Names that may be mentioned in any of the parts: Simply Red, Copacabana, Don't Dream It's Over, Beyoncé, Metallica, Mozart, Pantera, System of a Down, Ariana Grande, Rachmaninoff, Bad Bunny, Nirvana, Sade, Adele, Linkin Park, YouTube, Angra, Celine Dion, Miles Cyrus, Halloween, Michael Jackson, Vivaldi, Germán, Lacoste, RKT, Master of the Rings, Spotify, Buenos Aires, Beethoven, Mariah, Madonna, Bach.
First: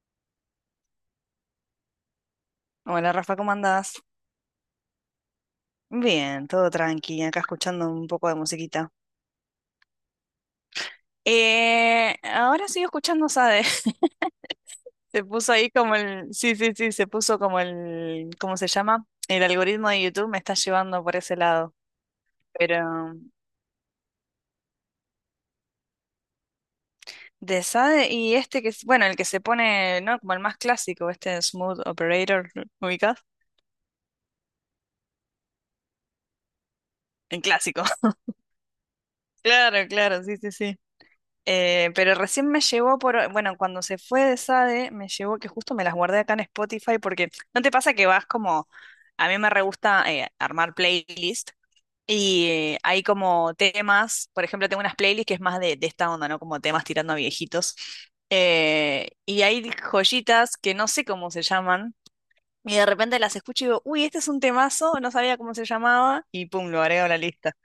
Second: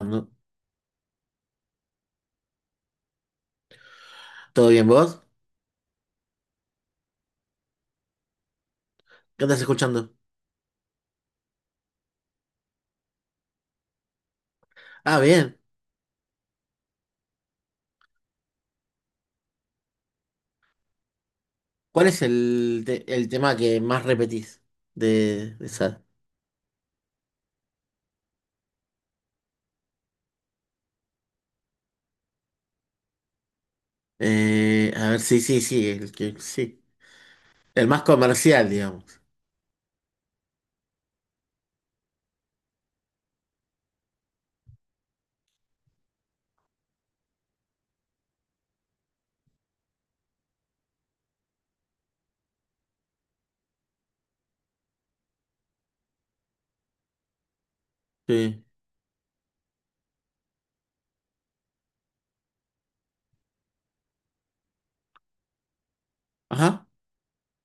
No. Hola Rafa, ¿cómo andás? ¿Todo bien vos? Bien, todo tranqui, acá escuchando un poco de musiquita. ¿Qué estás escuchando? Ahora sigo escuchando Sade. Ah, Se puso bien. ahí como el, sí, sí, sí, se puso como el, ¿cómo se llama? El algoritmo de YouTube me está llevando por ese lado. ¿Cuál es el, Pero el tema que más repetís de, esa? de Sade y este que es, bueno, el que se pone, ¿no? Como el más clásico, este Smooth Operator, ¿lo ubicás? A ver, sí, sí, sí, el que sí. El clásico. El más comercial, digamos. Claro, claro, sí, sí, sí. Pero recién me llegó por, bueno, cuando se fue de Sade, me llegó que justo me las guardé acá en Spotify porque ¿no te pasa que vas como, a mí me re gusta armar playlist y hay como temas, por ejemplo, tengo unas playlists que es más de esta onda, ¿no? Como temas tirando a viejitos. Sí. Y hay joyitas que no sé cómo se llaman y de repente las escucho y digo, uy, este es un temazo, no sabía cómo se llamaba y pum, lo Ajá. agrego a la lista.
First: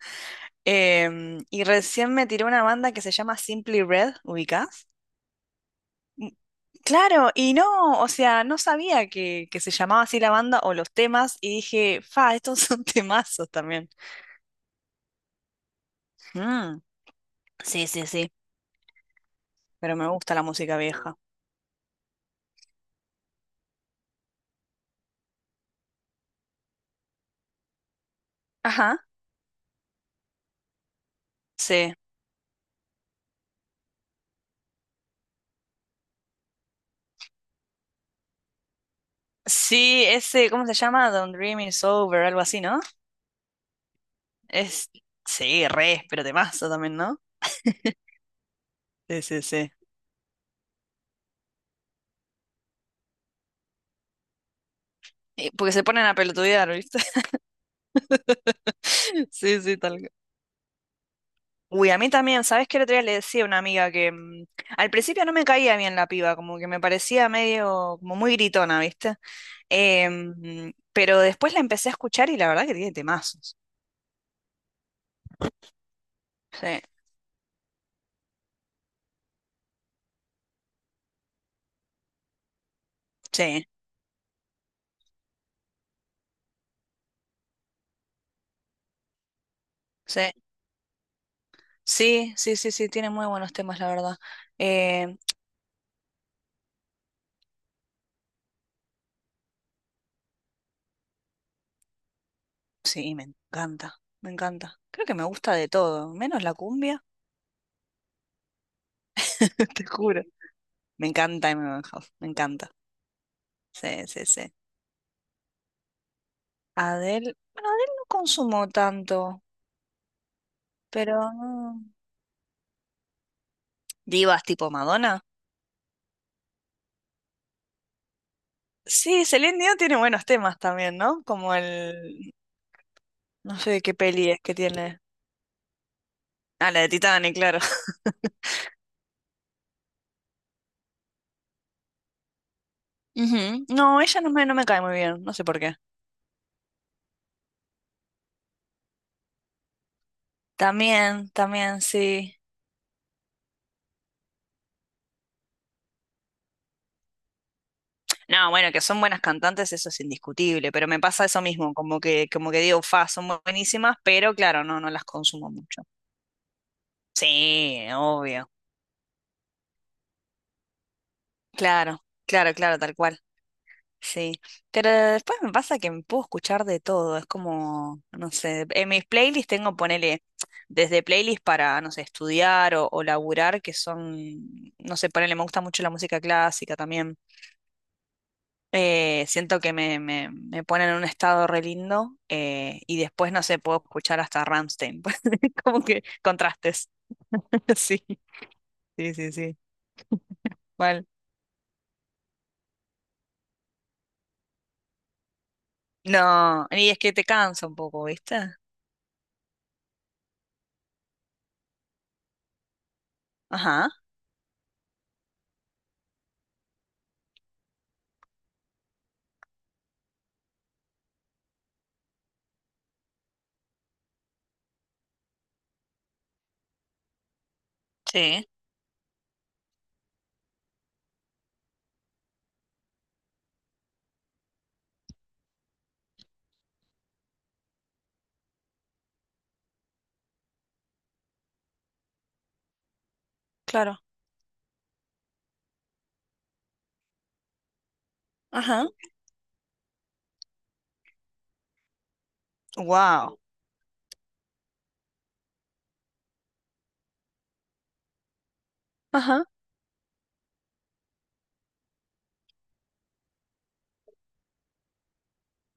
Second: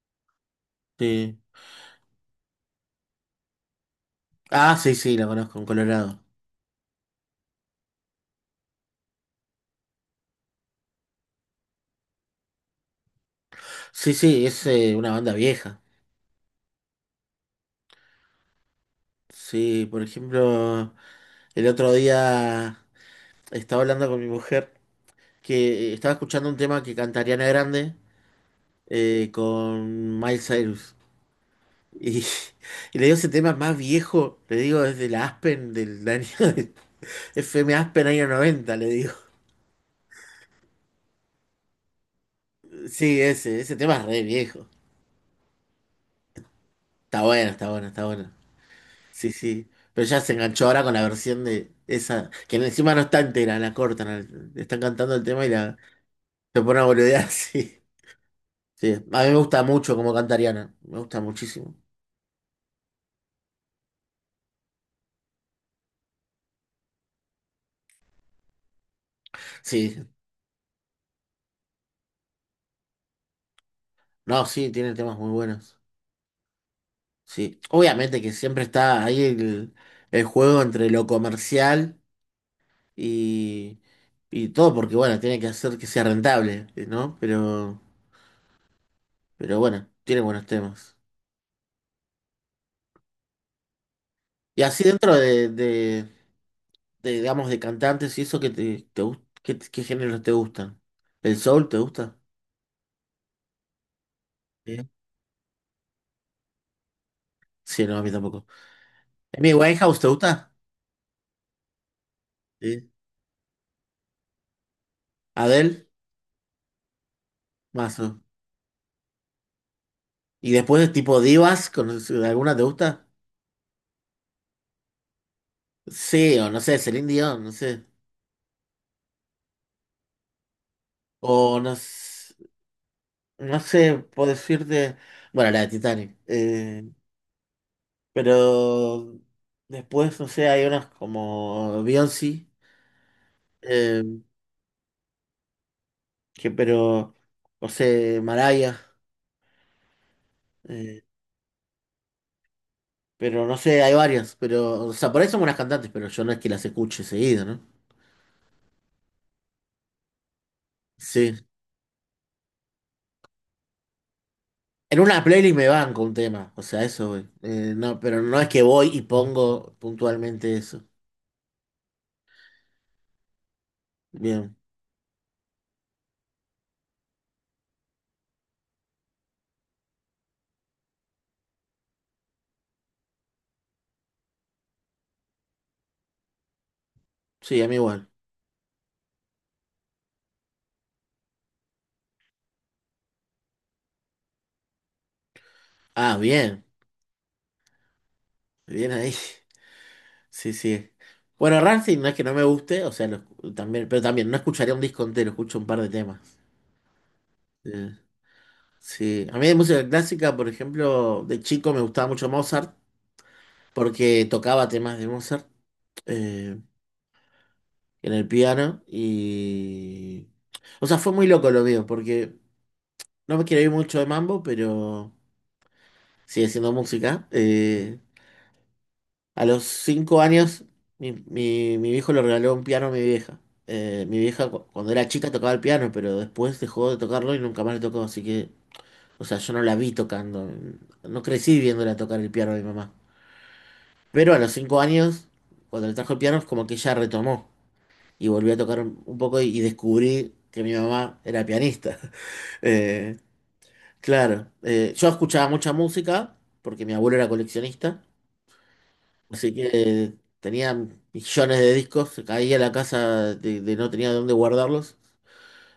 Sí. Y recién me tiró una banda que se llama Simply Red, Ah, ¿ubicás? sí, sí, la conozco en Colorado. Mm. Claro, y no, o sea, no sabía que se llamaba así la banda o los temas, y dije, fa, estos son temazos también. Sí, sí, es una banda vieja. Mm, sí, sí, sí, Sí, pero por me gusta la música ejemplo, vieja. el otro día estaba hablando con mi mujer que estaba escuchando un tema que canta Ariana Grande Ajá, con Miles Cyrus. sí. Y, y le digo ese tema más viejo, le digo desde la Aspen del año FM Aspen año 90 le digo. Sí, ese, ¿cómo se llama? Don't Dream It's Over, algo así, ¿no? Sí, ese tema es re viejo. Es, sí, re, pero temazo también, ¿no? Está bueno, está bueno, está bueno. Sí, Sí, sí, sí. sí. Pero ya se enganchó ahora con la versión de esa, que encima no está entera, la cortan, están cantando el tema y Y... Porque la se ponen a se pelotudear, pone a ¿viste? boludear, sí. Sí, a mí me Sí, gusta sí, mucho tal. como canta Ariana, me gusta muchísimo. Uy, a mí también, ¿sabes qué? El otro día le decía a una amiga que mm, al principio no me caía bien la piba, como que me parecía medio, como muy gritona, ¿viste? Sí, Pero después la empecé a escuchar y la verdad que tiene temazos. no, sí, tiene temas muy buenos. Sí, Sí, obviamente que siempre está ahí el juego entre lo comercial sí, y, y todo, porque bueno, tiene que hacer que sea rentable, ¿no? Pero bueno, tiene sí, buenos temas. sí, sí, sí, sí, tiene muy buenos temas, la verdad. Y así dentro Eh, de, digamos, de cantantes y eso, ¿qué, te, qué, qué géneros te gustan? ¿El soul te gusta? sí, me encanta, me Sí, encanta. Creo que me gusta de todo, menos la cumbia, sí, no, a mí tampoco. ¿Amy te Winehouse te juro. gusta? Me encanta Amy Winehouse, me encanta. Sí. Sí, sí, sí. ¿Adele? Adele, bueno, Adele no Mazo. consumo tanto, ¿Y después de tipo pero divas, no. con, alguna te gusta? Divas tipo Madonna. Sí, o no sé, Celine Dion, no sé. Sí, Celine Dion tiene buenos temas también, ¿no? Como O no, el... No no sé qué sé, puedo peli es que decirte, tiene. bueno, la de Titanic, Ah, la de Titanic, claro. pero después, no sé, hay unas como Beyoncé, Ujú. No, eh, ella no me, no me cae muy bien, no sé por qué. que pero, no sé, Mariah, eh, También, también, sí. pero no sé, hay varias, pero, o sea, por ahí son buenas cantantes, pero yo no es que las escuche seguido, ¿no? No, bueno, que son buenas cantantes, eso es indiscutible, pero me pasa Sí. eso mismo, como que digo, fa, son buenísimas, pero claro, no, no En las una consumo playlist me mucho. van con un tema, o sea, eso, voy. Sí, No, pero no es obvio. que voy y pongo puntualmente eso. Claro, claro, claro, tal cual. Sí, Bien, pero después me pasa que me puedo escuchar de todo, es como, no sé, en mis playlists tengo, ponele, desde playlists para, no sé, estudiar o laburar, que son, no sé, ponele, me gusta mucho la música clásica también. sí, a mí igual. Siento que me ponen en un estado re lindo y después, no sé, puedo escuchar hasta Rammstein, como que Ah, bien, contrastes. Sí, bien ahí. sí, sí, sí, Sí, sí. mal. Bueno, Rammstein no es que no me guste, o sea, lo también, pero también no escucharía un disco entero, escucho un par de temas. No, y es que te cansa un Eh, poco, ¿viste? sí, a mí de música clásica, por ejemplo, de chico me gustaba mucho Mozart, Ajá, porque tocaba temas de Mozart eh, en el piano y... O sea, fue muy loco lo mío, porque no me quiero ir mucho de mambo, pero sigue siendo música. Sí, A los 5 años, mi viejo le regaló un piano a mi vieja. Mi vieja cuando era chica tocaba el piano, pero después dejó de tocarlo y nunca más le tocó, así que, o sea, yo no la vi tocando. No crecí viéndola tocar el piano a mi mamá. claro, Pero a los 5 años, cuando le trajo el piano, es como que ella retomó y volvió a tocar ajá, un poco y descubrí que mi mamá era pianista. Eh, wow. claro, yo escuchaba mucha música porque mi abuelo era coleccionista. Ajá. Así que tenía millones de discos, se caía la casa de no tenía dónde guardarlos.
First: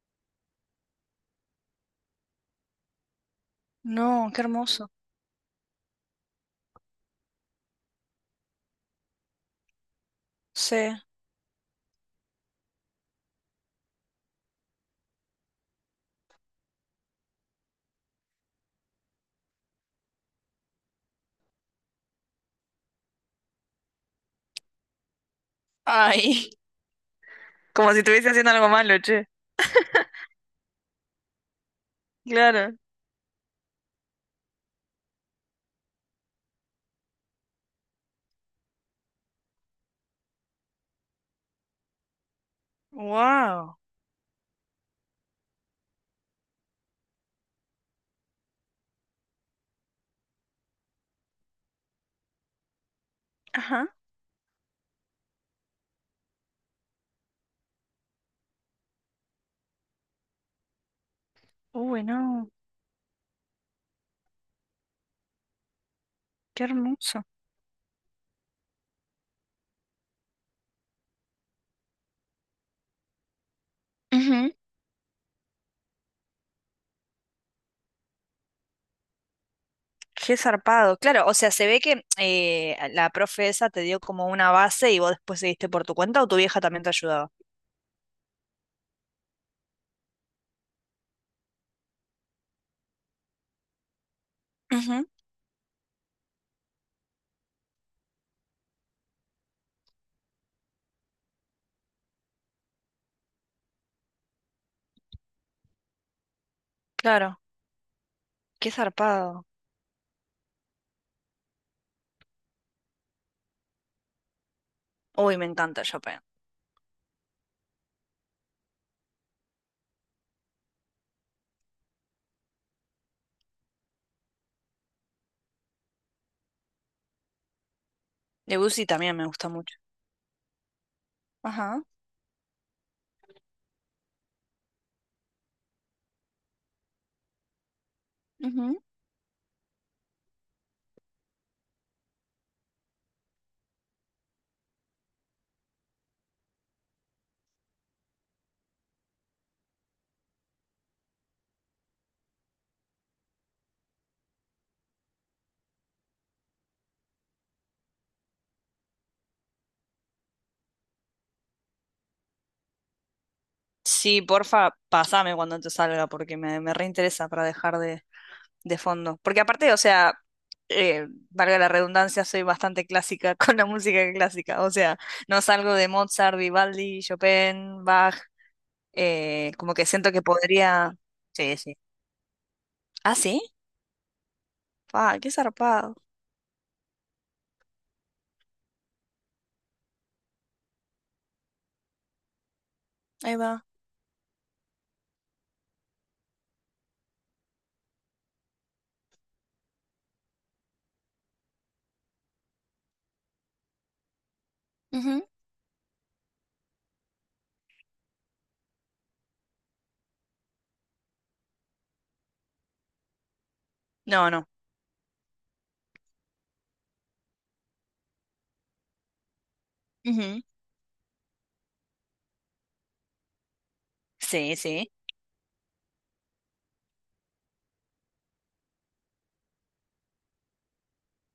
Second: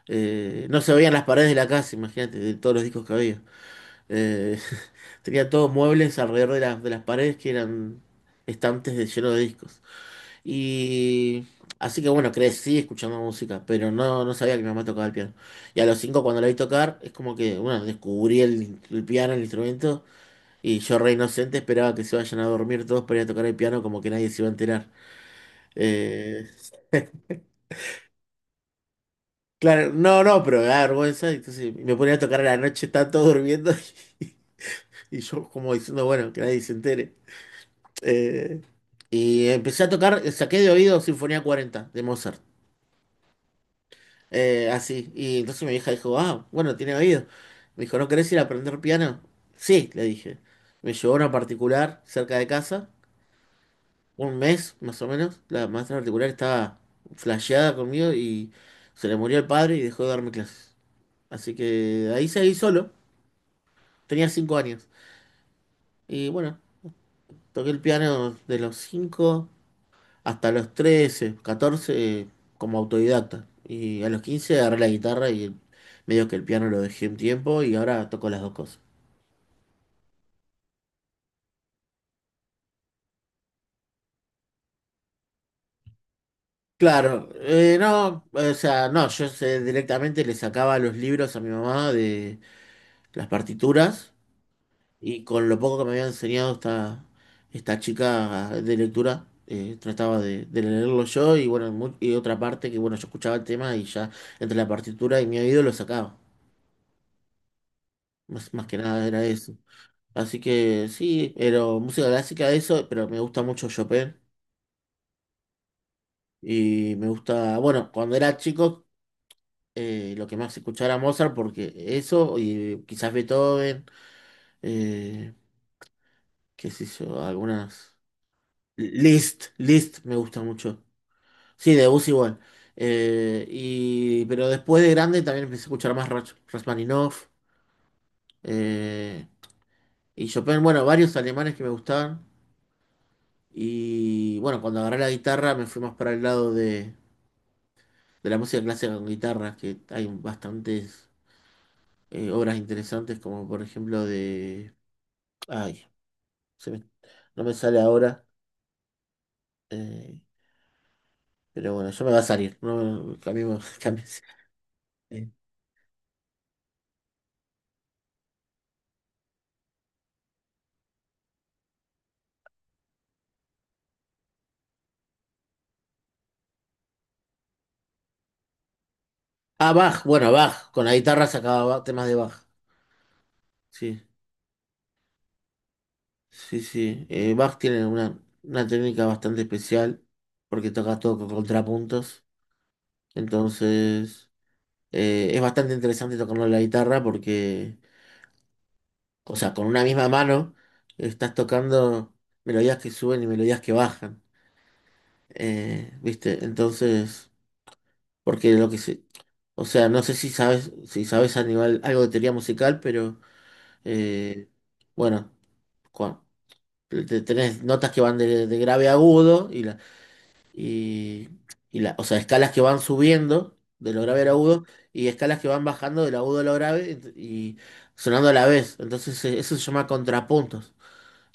No se veían las paredes de la casa, imagínate, de todos los discos que había. No, qué Eh, hermoso. tenía todos muebles alrededor de las paredes que eran estantes de, llenos de discos. Sí. Y así que bueno, crecí escuchando música, pero no, no sabía que mi mamá tocaba el piano. Y a los 5 cuando la vi tocar, es como que, bueno, descubrí el piano, el instrumento, y yo re inocente esperaba que se vayan a dormir todos para ir a tocar el piano como que nadie se iba a enterar. Eh, Ay, como si estuviese haciendo algo malo, che. claro, no, no, pero me da vergüenza. Entonces me ponía a tocar a la Claro. noche, estaban todos durmiendo y, yo como diciendo, bueno, que nadie se entere. Eh, y empecé a tocar, saqué de oído Sinfonía 40 de Mozart. Wow. Así. Y entonces mi hija dijo, ah, bueno, tiene oído. Me dijo, ¿no querés ir a aprender piano? Sí, le dije. Me llevó a una particular cerca de casa, Ajá. un mes más o menos. La maestra particular estaba flasheada conmigo y se le murió el padre y dejó de darme clases. Así Uy, que ahí no, seguí solo. Tenía 5 años. Y bueno, qué hermoso. toqué el piano de los 5 hasta los 13, 14 como autodidacta. Y a los Ujú. 15 agarré la guitarra y medio que el piano lo dejé un tiempo y ahora toco las dos cosas. Qué zarpado. Claro, o sea, se ve que la profe esa te dio como una base y vos después seguiste por tu cuenta o tu vieja también te Claro, ayudaba. No, o sea, no, yo sé, directamente le sacaba los libros a mi mamá de las partituras. Ujú. Y con lo poco que me había enseñado esta chica de lectura, trataba de leerlo yo y bueno, y otra parte que bueno, yo escuchaba el tema y ya entre la partitura y mi oído lo sacaba. Claro, Más, más qué que nada era zarpado. eso. Así que sí, pero música clásica eso, pero me gusta mucho Chopin Uy, me encanta Chopin. y me gusta, bueno, cuando era chico lo que más escuchaba era Mozart porque eso y quizás Beethoven, eh, qué sé yo, algunas... Debussy también me List, gusta mucho. List me gusta mucho. Sí, Ajá. de Bus igual. Y, pero después de grande también empecé a escuchar más Rachmaninoff Ujú. eh, y Chopin. Bueno, varios alemanes que me gustaban. Y bueno, cuando agarré la guitarra me fui más para el lado de la música clásica con guitarras, que hay bastantes obras interesantes, como por ejemplo de... Ay, se me- no me sale ahora. eh, pero bueno, yo me va a salir. No, cambiemos, cambiemos. Sí, porfa, Eh, pasame cuando te salga porque me reinteresa para dejar de fondo. Porque aparte, o sea, valga la redundancia, soy bastante clásica con la música clásica. O sea, no salgo de Mozart, Vivaldi, Chopin, Bach. Ah, Como que Bach, siento que bueno, Bach. Con podría. la guitarra Sí, sacaba sí. Temas de Bach. Ah, sí. Sí. Ah, qué zarpado. Sí, sí. Bach tiene una técnica bastante especial porque toca todo con contrapuntos. Ahí va. Entonces, es bastante interesante tocando la guitarra porque, o sea, con una misma mano estás tocando melodías que suben y melodías que bajan. Ujú. ¿Viste? Entonces, porque lo que se, o sea, no sé si sabes, si sabes a nivel algo de teoría musical, pero No, no. eh, bueno, cua- tenés notas que van de grave a agudo y las Ujú. y, y la, o sea, escalas que van subiendo de lo grave al Sí, agudo sí. y escalas que van bajando del agudo a lo grave y sonando a la vez. Entonces eso se llama contrapuntos.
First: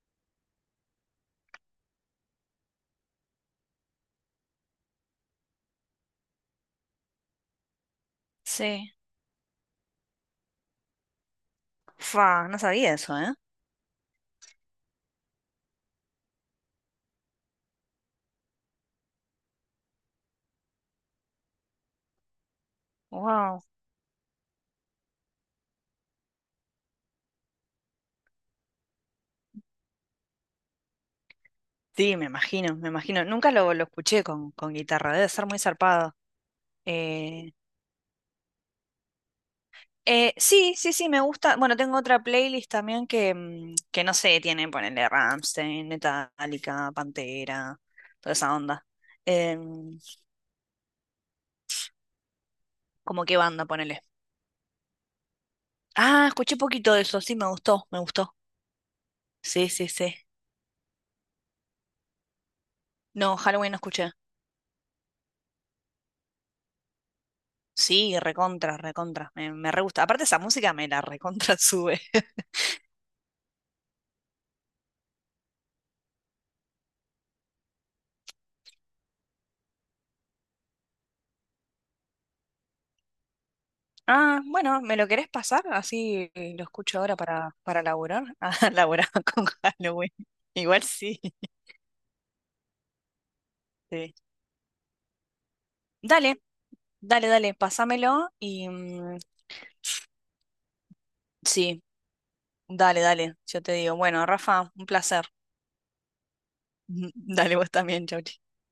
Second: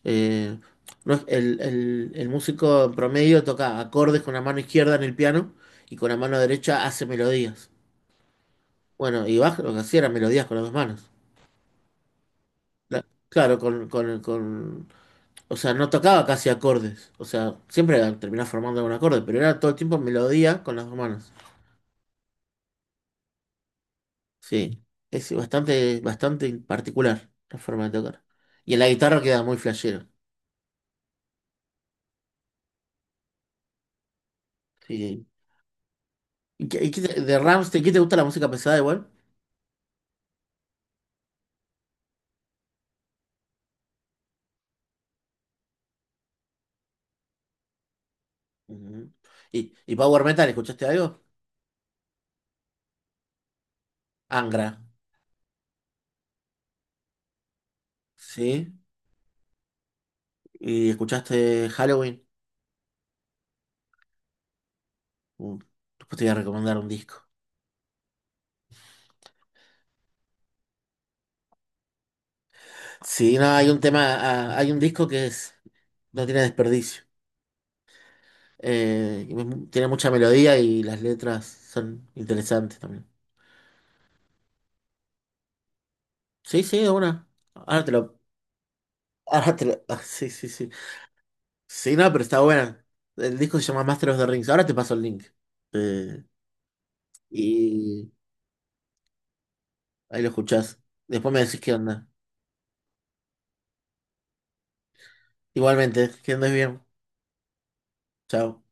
Eh, no es- el, el músico en promedio toca acordes con la mano izquierda en el piano y con la mano derecha hace melodías. Sí. Bueno, y Bach lo que hacía eran melodías con las dos manos. Fa, no sabía eso, ¿eh? Claro, o sea, no tocaba casi acordes. O sea, siempre terminaba formando un acorde, pero era todo el tiempo melodía con las dos manos. Wow. Sí, es bastante, bastante particular la forma de tocar. Y en la guitarra queda muy flashero. Sí, me imagino, me imagino. Nunca lo, lo escuché con guitarra. Sí. Debe ser muy zarpado. ¿Y y qué de Eh, Rammstein, ¿qué te gusta la música pesada igual? Sí, sí, sí, me gusta. Bueno, tengo otra playlist también que, mm, que no sé, tiene, ponele Rammstein, Metallica, Pantera, toda esa onda. Ujú. Y Em, Power Metal, escuchaste algo? ¿Cómo qué banda, ponele? Angra, Ah, escuché poquito de eso, sí, me gustó, me gustó. ¿sí? Sí, sí, sí. ¿Y escuchaste Halloween? No, Halloween no escuché. Uh, después te voy a recomendar un disco. Sí, recontra, recontra. Me re gusta. Aparte esa música me la recontra sube. Sí, no, hay un tema, ah, hay un disco que es, no tiene desperdicio. Y tiene mucha melodía y las letras son interesantes también. Ah, bueno, ¿me lo querés pasar? Así Sí, lo sí, de escucho ahora una. Para Ahora te lo, laburar. Ah, laburar con ahora te lo, ah, Halloween. sí, sí, sí. Igual sí. Sí, no, pero está buena. El disco se llama Master Sí. of the Rings. Ahora te paso el link. Eh, Dale. Dale, dale, y pásamelo y mm, ahí lo escuchás. Después me decís qué sí, onda. dale, dale, yo te digo. Bueno, Rafa, un placer. Igualmente, que andes bien. Dale, vos también, chau. Chao.